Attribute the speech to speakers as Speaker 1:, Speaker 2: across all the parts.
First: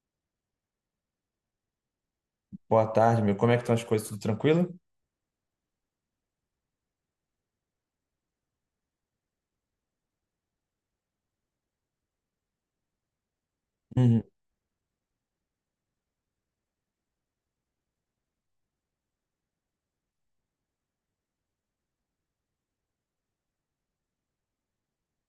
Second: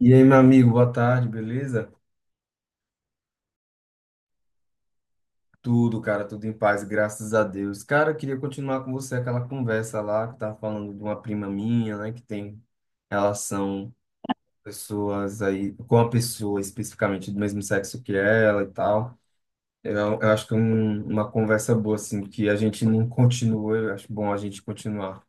Speaker 1: E aí, meu amigo, boa tarde, beleza?
Speaker 2: Boa tarde, meu. Como é que estão as coisas? Tudo tranquilo?
Speaker 1: Tudo, cara, tudo em paz, graças a Deus. Cara, eu queria continuar com você aquela conversa lá que tava falando de uma prima minha, né, que tem relação
Speaker 2: Uhum.
Speaker 1: pessoas aí com a pessoa especificamente do mesmo sexo que ela e tal. Eu acho que é uma conversa boa assim que a gente não continua, eu acho bom a gente continuar.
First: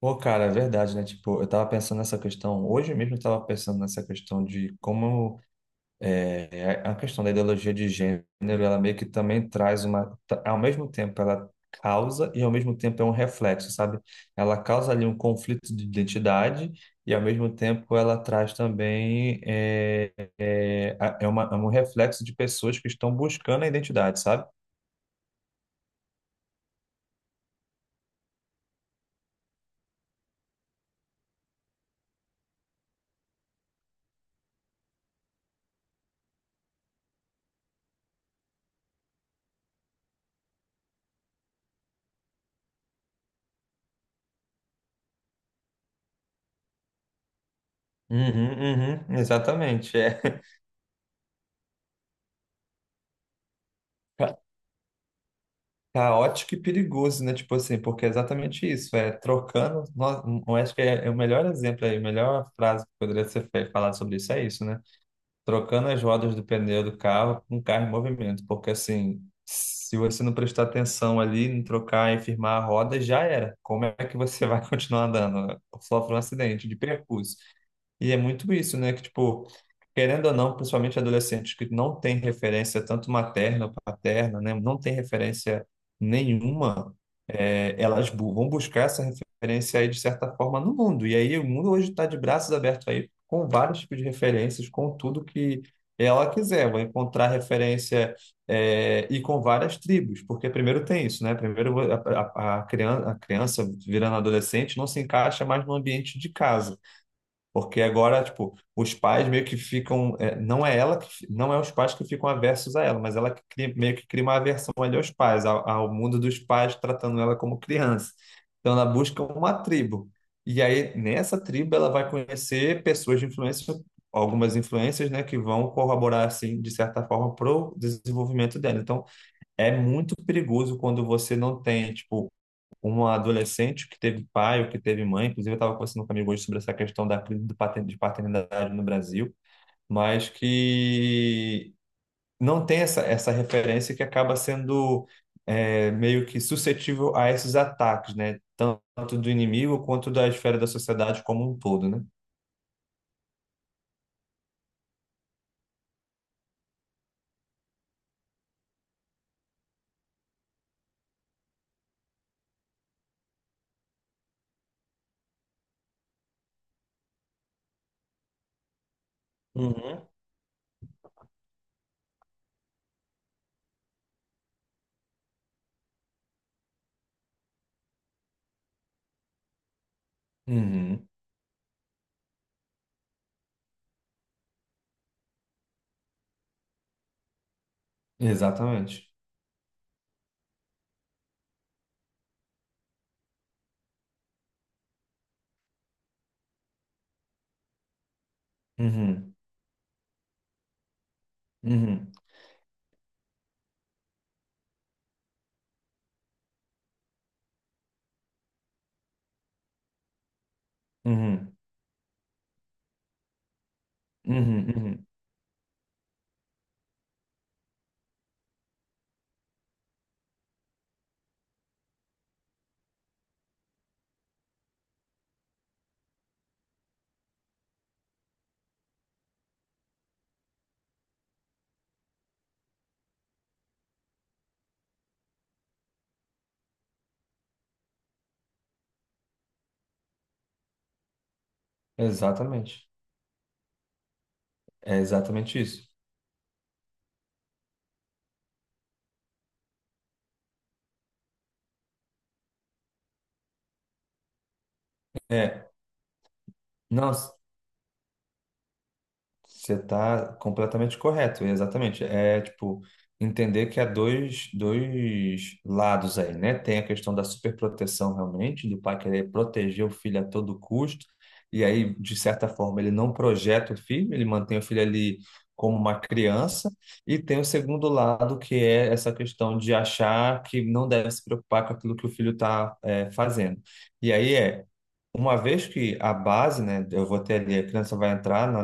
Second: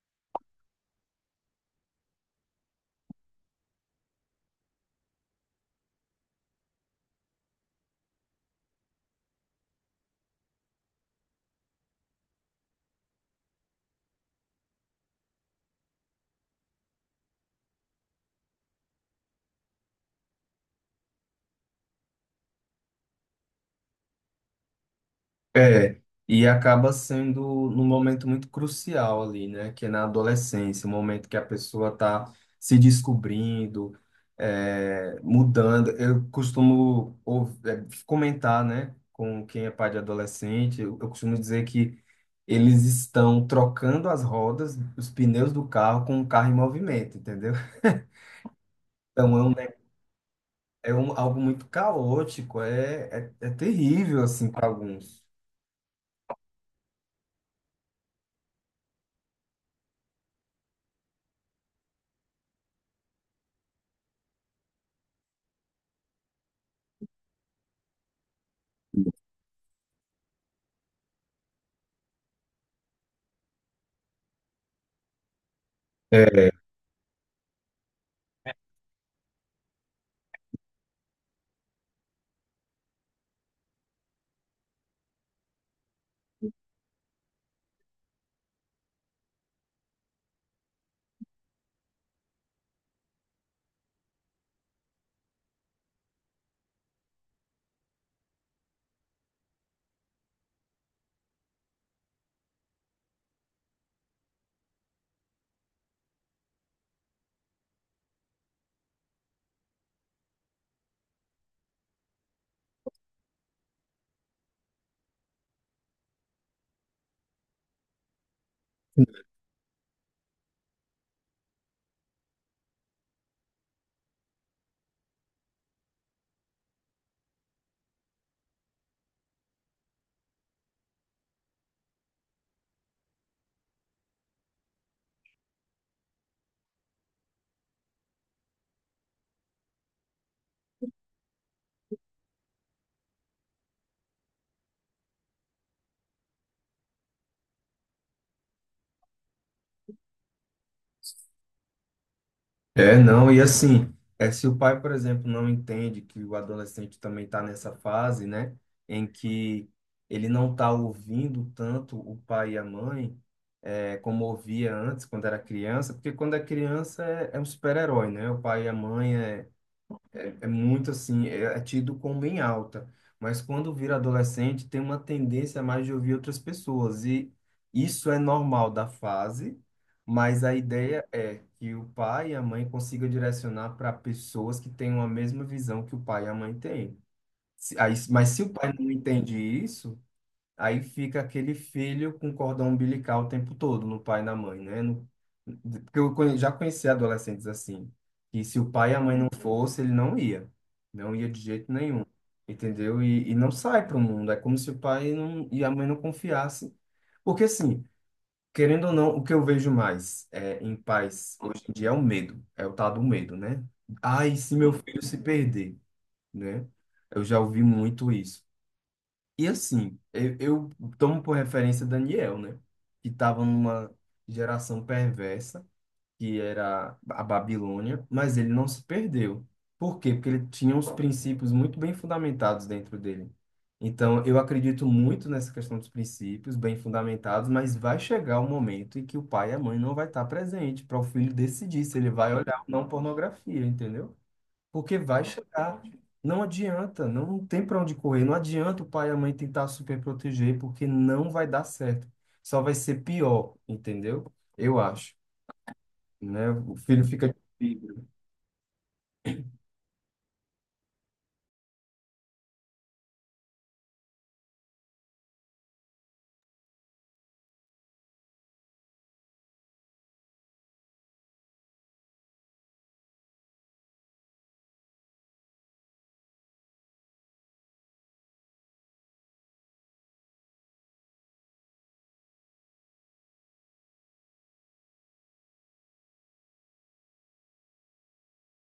Speaker 2: Pô, cara, é verdade, né? Tipo, eu tava pensando nessa questão. Hoje mesmo eu tava pensando nessa questão de como é, a questão da ideologia de gênero, ela meio que também traz ao mesmo tempo ela causa e ao mesmo tempo é um reflexo, sabe? Ela causa ali um conflito de identidade e ao mesmo tempo ela traz também, é, é um reflexo de pessoas que estão buscando a identidade, sabe?
Speaker 1: É, e acaba sendo num momento muito crucial ali, né? Que é na adolescência, o momento que a pessoa está se descobrindo, é, mudando. Eu costumo comentar, né, com quem é pai de adolescente, eu costumo dizer que eles estão trocando as rodas, os pneus do carro com o carro em movimento, entendeu?
Speaker 2: Uhum, uhum,
Speaker 1: Então é,
Speaker 2: exatamente, é.
Speaker 1: algo muito caótico, é terrível, assim, para alguns.
Speaker 2: Caótico e perigoso, né? Tipo assim, porque é exatamente isso, é trocando. Eu acho que é o melhor exemplo aí, a melhor frase que poderia ser falada sobre isso é isso, né? Trocando as rodas do pneu do carro com o carro em movimento, porque assim, se você não prestar atenção ali, não trocar e firmar a roda, já era. Como é que você vai continuar andando? Sofre um acidente de percurso. E é muito isso, né? Que, tipo, querendo ou não, principalmente adolescentes que não têm referência tanto materna ou paterna, né? Não tem referência nenhuma, elas vão buscar essa referência aí de certa forma no mundo. E aí o mundo hoje está de braços abertos aí com vários tipos de referências, com tudo que ela quiser. Vai encontrar referência e com várias tribos, porque primeiro tem isso, né? Primeiro a criança, a criança virando adolescente não se encaixa mais no ambiente de casa. Porque agora, tipo, os pais meio que ficam. É, não é ela que. Não é os pais que ficam aversos a ela, mas ela que meio que cria uma aversão ali aos pais, ao mundo dos pais, tratando ela como criança. Então ela busca uma tribo. E aí, nessa tribo, ela vai conhecer pessoas de influência, algumas influências, né, que vão corroborar, assim, de certa forma, para o desenvolvimento dela. Então, é muito perigoso quando você não tem, tipo, uma adolescente que teve pai ou que teve mãe. Inclusive, eu estava conversando com um amigo hoje sobre essa questão da crise de paternidade no Brasil, mas que não tem essa referência, que acaba sendo meio que suscetível a esses ataques, né? Tanto do inimigo quanto da esfera da sociedade como um todo, né?
Speaker 1: É, não, e assim, é, se o pai, por exemplo, não entende que o adolescente também está nessa fase, né, em que ele não está ouvindo tanto o pai e a mãe, é, como ouvia antes, quando era criança, porque quando é criança é um super-herói, né? O pai e a mãe
Speaker 2: Uhum.
Speaker 1: é muito assim, é tido como bem alta. Mas quando vira adolescente, tem uma tendência a mais de ouvir outras pessoas. E isso é normal da fase, mas a ideia
Speaker 2: Uhum,
Speaker 1: é que o pai e a mãe consigam direcionar para pessoas que tenham a mesma visão que o pai e a mãe têm. Mas se o pai não
Speaker 2: exatamente.
Speaker 1: entende isso, aí fica aquele filho com cordão umbilical o tempo todo, no pai e na mãe, né? Porque eu já conheci adolescentes assim, que se o pai e a mãe não
Speaker 2: Uhum,
Speaker 1: Uhum. fosse, ele não ia. Não ia de jeito nenhum,
Speaker 2: uhum,
Speaker 1: entendeu? E não sai para o mundo. É como se o pai não, e a mãe não confiassem. Porque assim, querendo ou não, o que eu vejo mais é, em pais
Speaker 2: uhum,
Speaker 1: hoje em dia é o medo, é o tal do medo, né? Ai, se
Speaker 2: uhum,
Speaker 1: meu filho
Speaker 2: uhum,
Speaker 1: se perder, né? Eu já ouvi muito isso. E assim, eu tomo por referência Daniel, né? Que estava numa geração perversa, que era a Babilônia, mas ele não se perdeu. Por quê? Porque ele tinha uns princípios muito bem fundamentados dentro dele. Então, eu acredito muito nessa questão dos princípios bem fundamentados, mas vai chegar o momento em que o pai e a mãe não vai estar presente para o filho decidir se ele vai olhar ou não
Speaker 2: exatamente.
Speaker 1: pornografia, entendeu?
Speaker 2: É
Speaker 1: Porque vai
Speaker 2: exatamente
Speaker 1: chegar.
Speaker 2: isso.
Speaker 1: Não adianta, não tem para onde correr. Não adianta o pai e a mãe tentar super proteger, porque não vai dar certo. Só vai ser pior, entendeu? Eu acho,
Speaker 2: É,
Speaker 1: né? O filho
Speaker 2: não.
Speaker 1: fica.
Speaker 2: Você tá completamente correto, exatamente. É tipo entender que há dois lados aí, né? Tem a questão da superproteção realmente, do pai querer proteger o filho a todo custo, e aí, de certa forma, ele não projeta o filho, ele mantém o filho ali como uma criança. E tem o segundo lado, que é essa questão de achar que não deve se preocupar com aquilo que o filho está fazendo. E aí é. Uma vez que a base, né, eu vou ter ali, a criança vai entrar na,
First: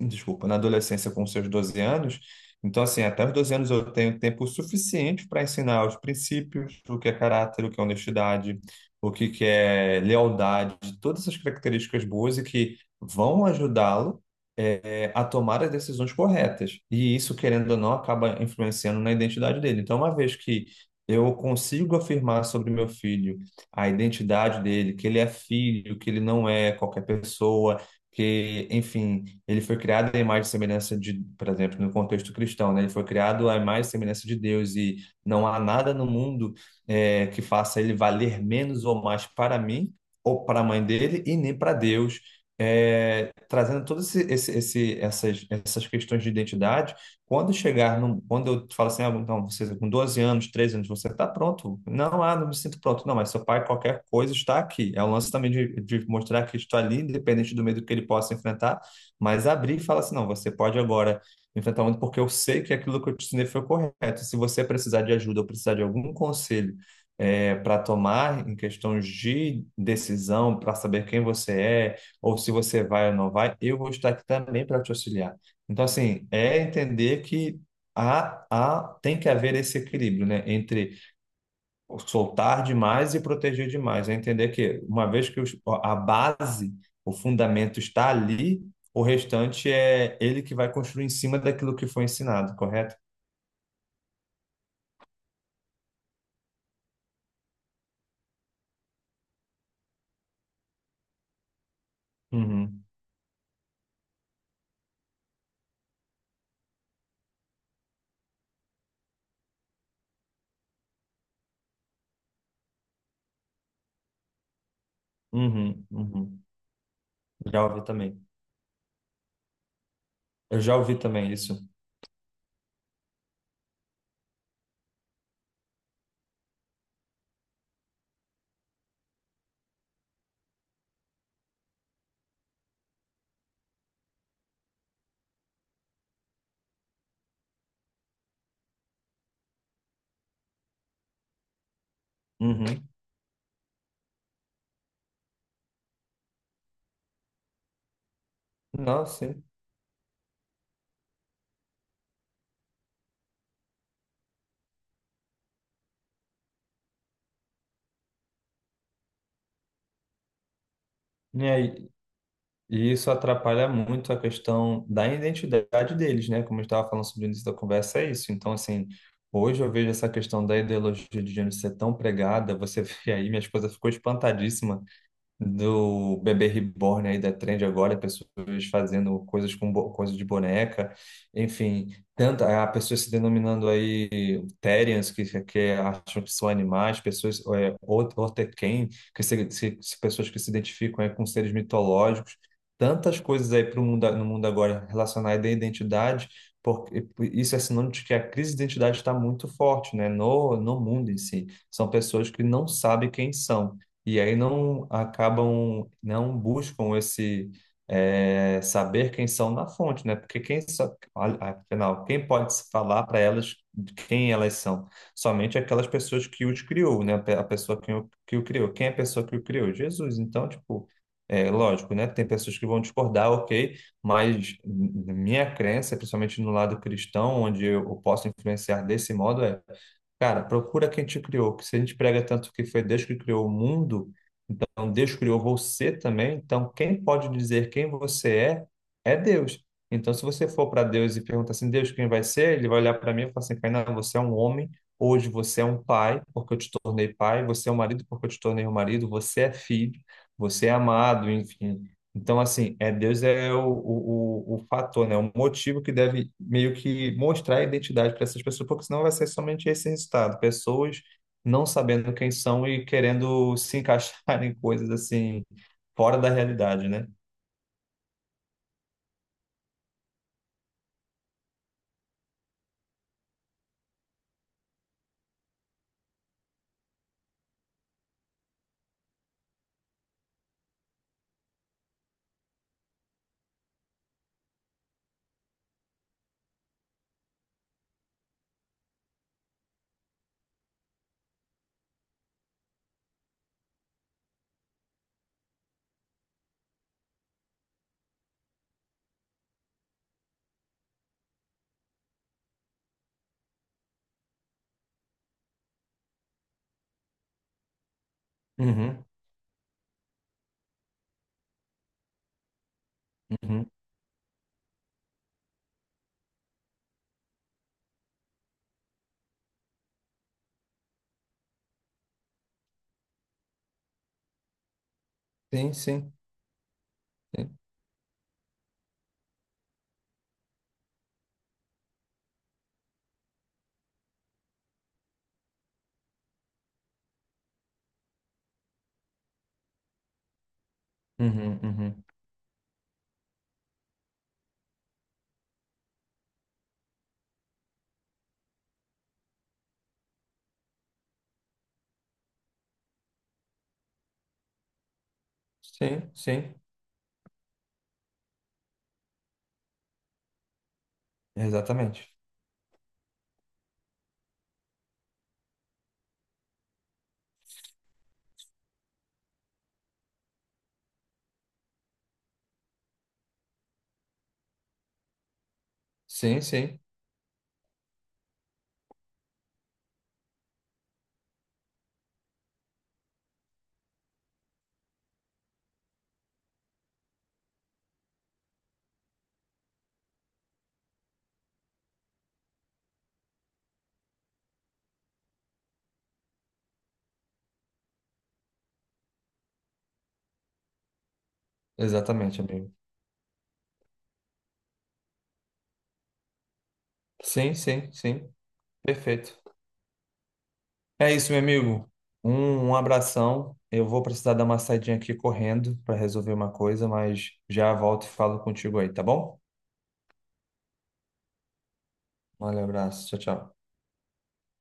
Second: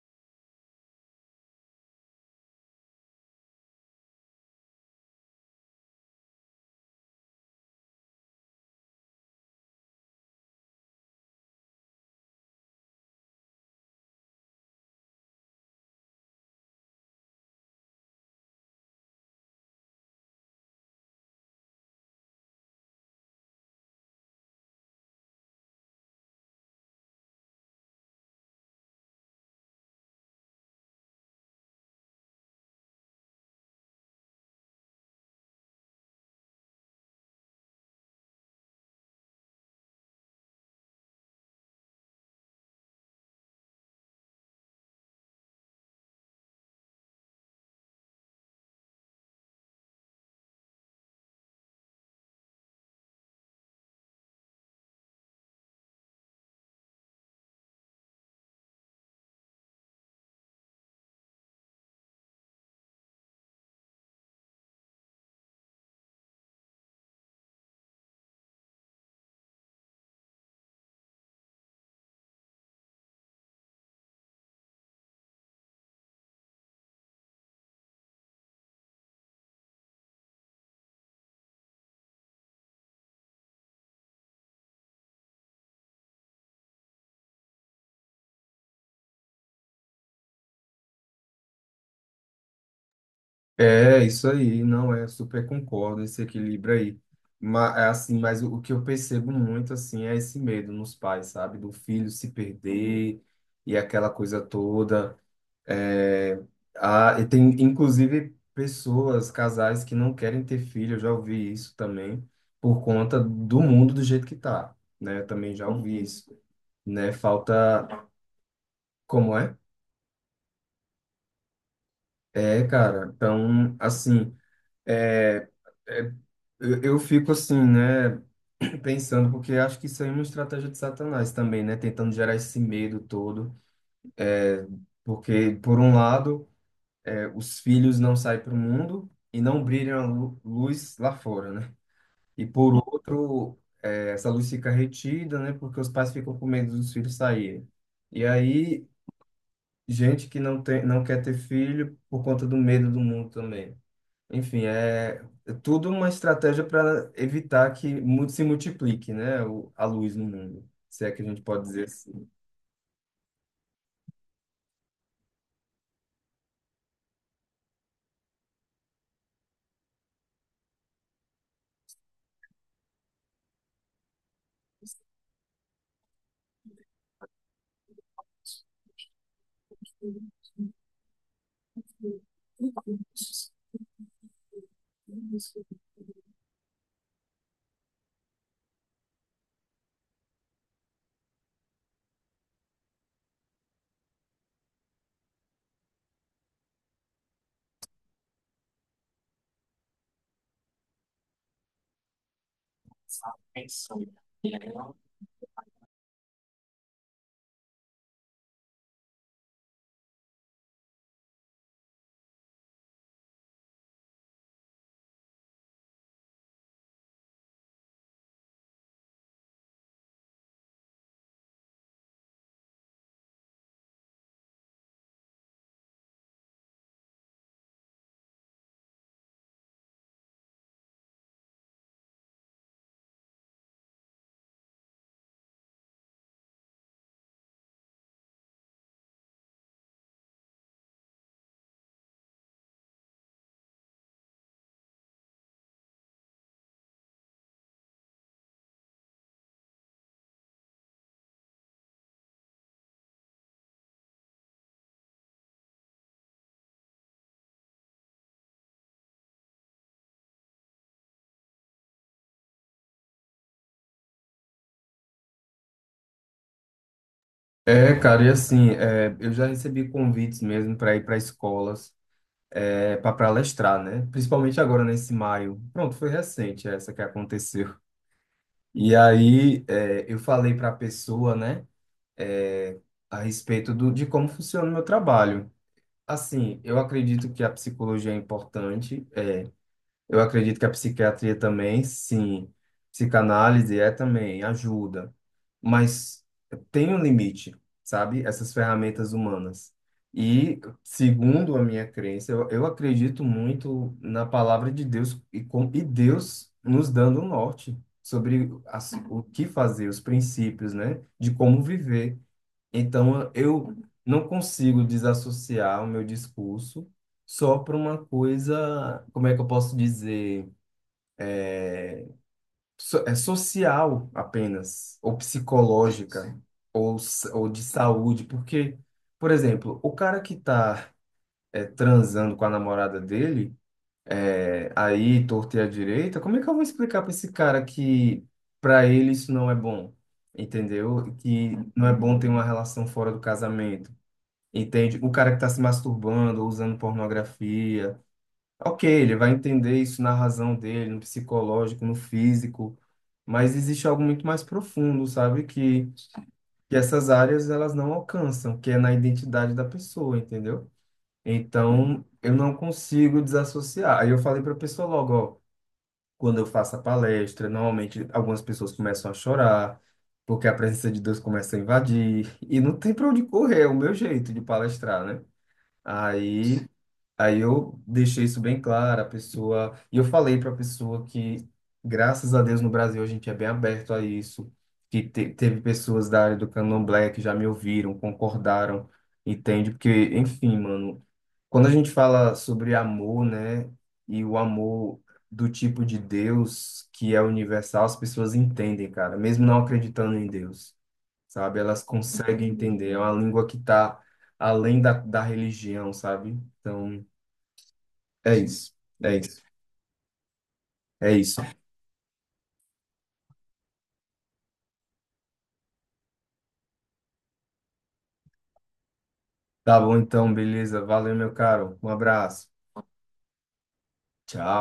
Speaker 2: desculpa, na adolescência com seus 12 anos. Então, assim, até os 12 anos eu tenho tempo suficiente para ensinar os princípios, o que é caráter, o que é honestidade, o que que é lealdade, todas essas características boas e que vão ajudá-lo a tomar as decisões corretas. E isso, querendo ou não, acaba influenciando na identidade dele. Então, uma vez que eu consigo afirmar sobre meu filho a identidade dele, que ele é filho, que ele não é qualquer pessoa, que, enfim, ele foi criado à imagem e semelhança de, por exemplo, no contexto cristão, né? Ele foi criado à imagem e semelhança de Deus, e não há nada no mundo que faça ele valer menos ou mais para mim ou para a mãe dele e nem para Deus. Trazendo todas essas questões de identidade, quando chegar, quando eu falo assim, ah, não, você com 12 anos, 13 anos, você está pronto? Não, ah, não me sinto pronto. Não, mas seu pai, qualquer coisa, está aqui. É o lance também de mostrar que está ali, independente do medo que ele possa enfrentar, mas abrir e falar assim, não, você pode agora enfrentar o mundo porque eu sei que aquilo que eu te ensinei foi correto. Se você precisar de ajuda ou precisar de algum conselho para tomar em questões de decisão, para saber quem você é, ou se você vai ou não vai, eu vou estar aqui também para te auxiliar. Então, assim, é entender que tem que haver esse equilíbrio, né, entre soltar demais e proteger demais. É entender que, uma vez que a base, o fundamento está ali, o restante é ele que vai construir em cima daquilo que foi ensinado, correto?
Speaker 1: É, isso aí, não é, super concordo esse equilíbrio aí. Mas, assim, mas o que eu percebo muito, assim, é esse medo nos pais, sabe? Do filho se
Speaker 2: Uhum,
Speaker 1: perder e aquela coisa toda. É, e tem, inclusive, pessoas, casais que não querem ter filho, eu já ouvi isso também, por conta do mundo do jeito que tá, né? Eu também já
Speaker 2: uhum,
Speaker 1: ouvi isso,
Speaker 2: uhum.
Speaker 1: né?
Speaker 2: Já ouvi
Speaker 1: Falta...
Speaker 2: também.
Speaker 1: Como é?
Speaker 2: Eu já ouvi também isso.
Speaker 1: É, cara, então, assim, é, é, eu fico assim, né? Pensando, porque acho que isso aí é uma estratégia de Satanás também, né? Tentando gerar esse medo todo, porque, por um lado... é, os filhos não saem para o mundo e não brilham a luz lá fora, né? E por
Speaker 2: Uhum.
Speaker 1: outro, é, essa luz fica retida, né? Porque os pais ficam com medo dos filhos saírem. E aí,
Speaker 2: Nossa, sim.
Speaker 1: gente que não tem, não quer ter filho por conta do medo do mundo também. Enfim, é tudo uma estratégia para evitar que se multiplique, né? A luz no mundo, se é que a gente
Speaker 2: E
Speaker 1: pode dizer
Speaker 2: aí,
Speaker 1: assim.
Speaker 2: E isso atrapalha muito a questão da identidade deles, né? Como eu estava falando sobre o início da conversa, é isso. Então, assim, hoje eu vejo essa questão da ideologia de gênero ser tão pregada. Você vê aí, minha esposa ficou espantadíssima do bebê reborn aí da trend agora, pessoas fazendo coisas com coisa de boneca, enfim, tanta a pessoas se denominando aí Therians, que acham que são animais, pessoas Otequém, que se- se- pessoas que se identificam aí com seres mitológicos, tantas coisas aí pro mundo, no mundo agora relacionadas à identidade, porque isso é sinônimo de que a crise de identidade está muito forte, né, no mundo em si. São pessoas que não sabem quem são e aí não acabam, não buscam esse saber quem são na fonte, né? Porque afinal, quem pode falar para elas de quem elas são? Somente aquelas pessoas que os criou, né? A pessoa que o criou. Quem é a pessoa que o criou? Jesus. Então, tipo, é lógico, né? Tem pessoas que vão discordar, ok, mas minha crença, principalmente no lado cristão, onde eu posso influenciar desse modo, é cara, procura quem te criou, porque se a gente prega tanto que foi Deus que criou o mundo, então Deus criou você também, então quem pode dizer quem você é, é Deus. Então, se você for para Deus e perguntar assim, Deus, quem vai ser? Ele vai olhar para mim e falar assim, Kainan, você é um homem, hoje você é um pai, porque eu te tornei pai, você é um marido, porque eu te tornei um marido, você é filho, você é amado, enfim. Então, assim, é Deus é o fator, né? O motivo que deve meio que mostrar a identidade para essas pessoas, porque senão vai ser somente esse resultado. Pessoas não sabendo quem são e querendo se encaixar em coisas assim, fora da realidade, né?
Speaker 1: É, cara, e assim, é, eu já recebi convites mesmo para ir para escolas para palestrar, né? Principalmente agora nesse maio. Pronto, foi recente essa que aconteceu. E aí é, eu falei para a pessoa, né, é, a respeito do, de como funciona o meu trabalho. Assim, eu acredito que a psicologia é importante, eu acredito que a psiquiatria também, sim. Psicanálise é também, ajuda. Mas tem um limite, sabe? Essas ferramentas humanas. E, segundo a minha crença, eu acredito muito na palavra de Deus e, com, e Deus nos dando um norte sobre as,
Speaker 2: Uhum,
Speaker 1: o que fazer, os princípios, né? De como viver. Então,
Speaker 2: uhum.
Speaker 1: eu não consigo desassociar o meu discurso só para uma coisa, como é que eu posso dizer, so, é social apenas, ou
Speaker 2: Sim, sim.
Speaker 1: psicológica, sim. Ou, ou
Speaker 2: Sim,
Speaker 1: de saúde, porque, por exemplo, o cara que está transando com a namorada dele, é, aí torto e à direita, como é que eu vou explicar para esse cara que para ele isso não é bom? Entendeu? Que
Speaker 2: uhum,
Speaker 1: não é
Speaker 2: uhum.
Speaker 1: bom ter uma relação fora do casamento. Entende? O cara que está se masturbando, usando pornografia. Ok, ele vai entender isso na razão dele, no psicológico, no físico, mas existe algo muito mais profundo, sabe?
Speaker 2: Sim, sim.
Speaker 1: Que essas áreas elas não alcançam, que é na identidade da pessoa, entendeu? Então,
Speaker 2: Exatamente.
Speaker 1: eu não consigo desassociar. Aí eu falei para a pessoa logo, ó, quando eu faço a palestra, normalmente algumas pessoas começam a chorar, porque a presença de Deus começa a invadir, e não tem para onde correr, é o meu jeito de palestrar, né?
Speaker 2: Sim,
Speaker 1: Aí
Speaker 2: sim.
Speaker 1: Aí eu deixei isso bem claro, a pessoa, e eu falei para a pessoa que, graças a Deus, no Brasil a gente é bem aberto a isso, que teve pessoas da área do Candomblé que já me ouviram, concordaram, entende? Porque, enfim, mano, quando a gente fala sobre amor, né, e o amor do tipo de Deus que é universal, as pessoas entendem, cara, mesmo não acreditando em Deus, sabe? Elas
Speaker 2: Exatamente,
Speaker 1: conseguem
Speaker 2: amigo.
Speaker 1: entender, é uma língua que tá além da religião, sabe? Então.
Speaker 2: Sim, sim, sim.
Speaker 1: É isso, é
Speaker 2: Perfeito.
Speaker 1: isso,
Speaker 2: É
Speaker 1: é
Speaker 2: isso, meu
Speaker 1: isso.
Speaker 2: amigo. Um abração. Eu vou precisar dar uma saidinha aqui correndo para resolver uma coisa, mas já volto e falo contigo aí, tá bom?
Speaker 1: Tá bom então, beleza. Valeu, meu caro. Um abraço.
Speaker 2: Valeu, abraço. Tchau, tchau.
Speaker 1: Tchau.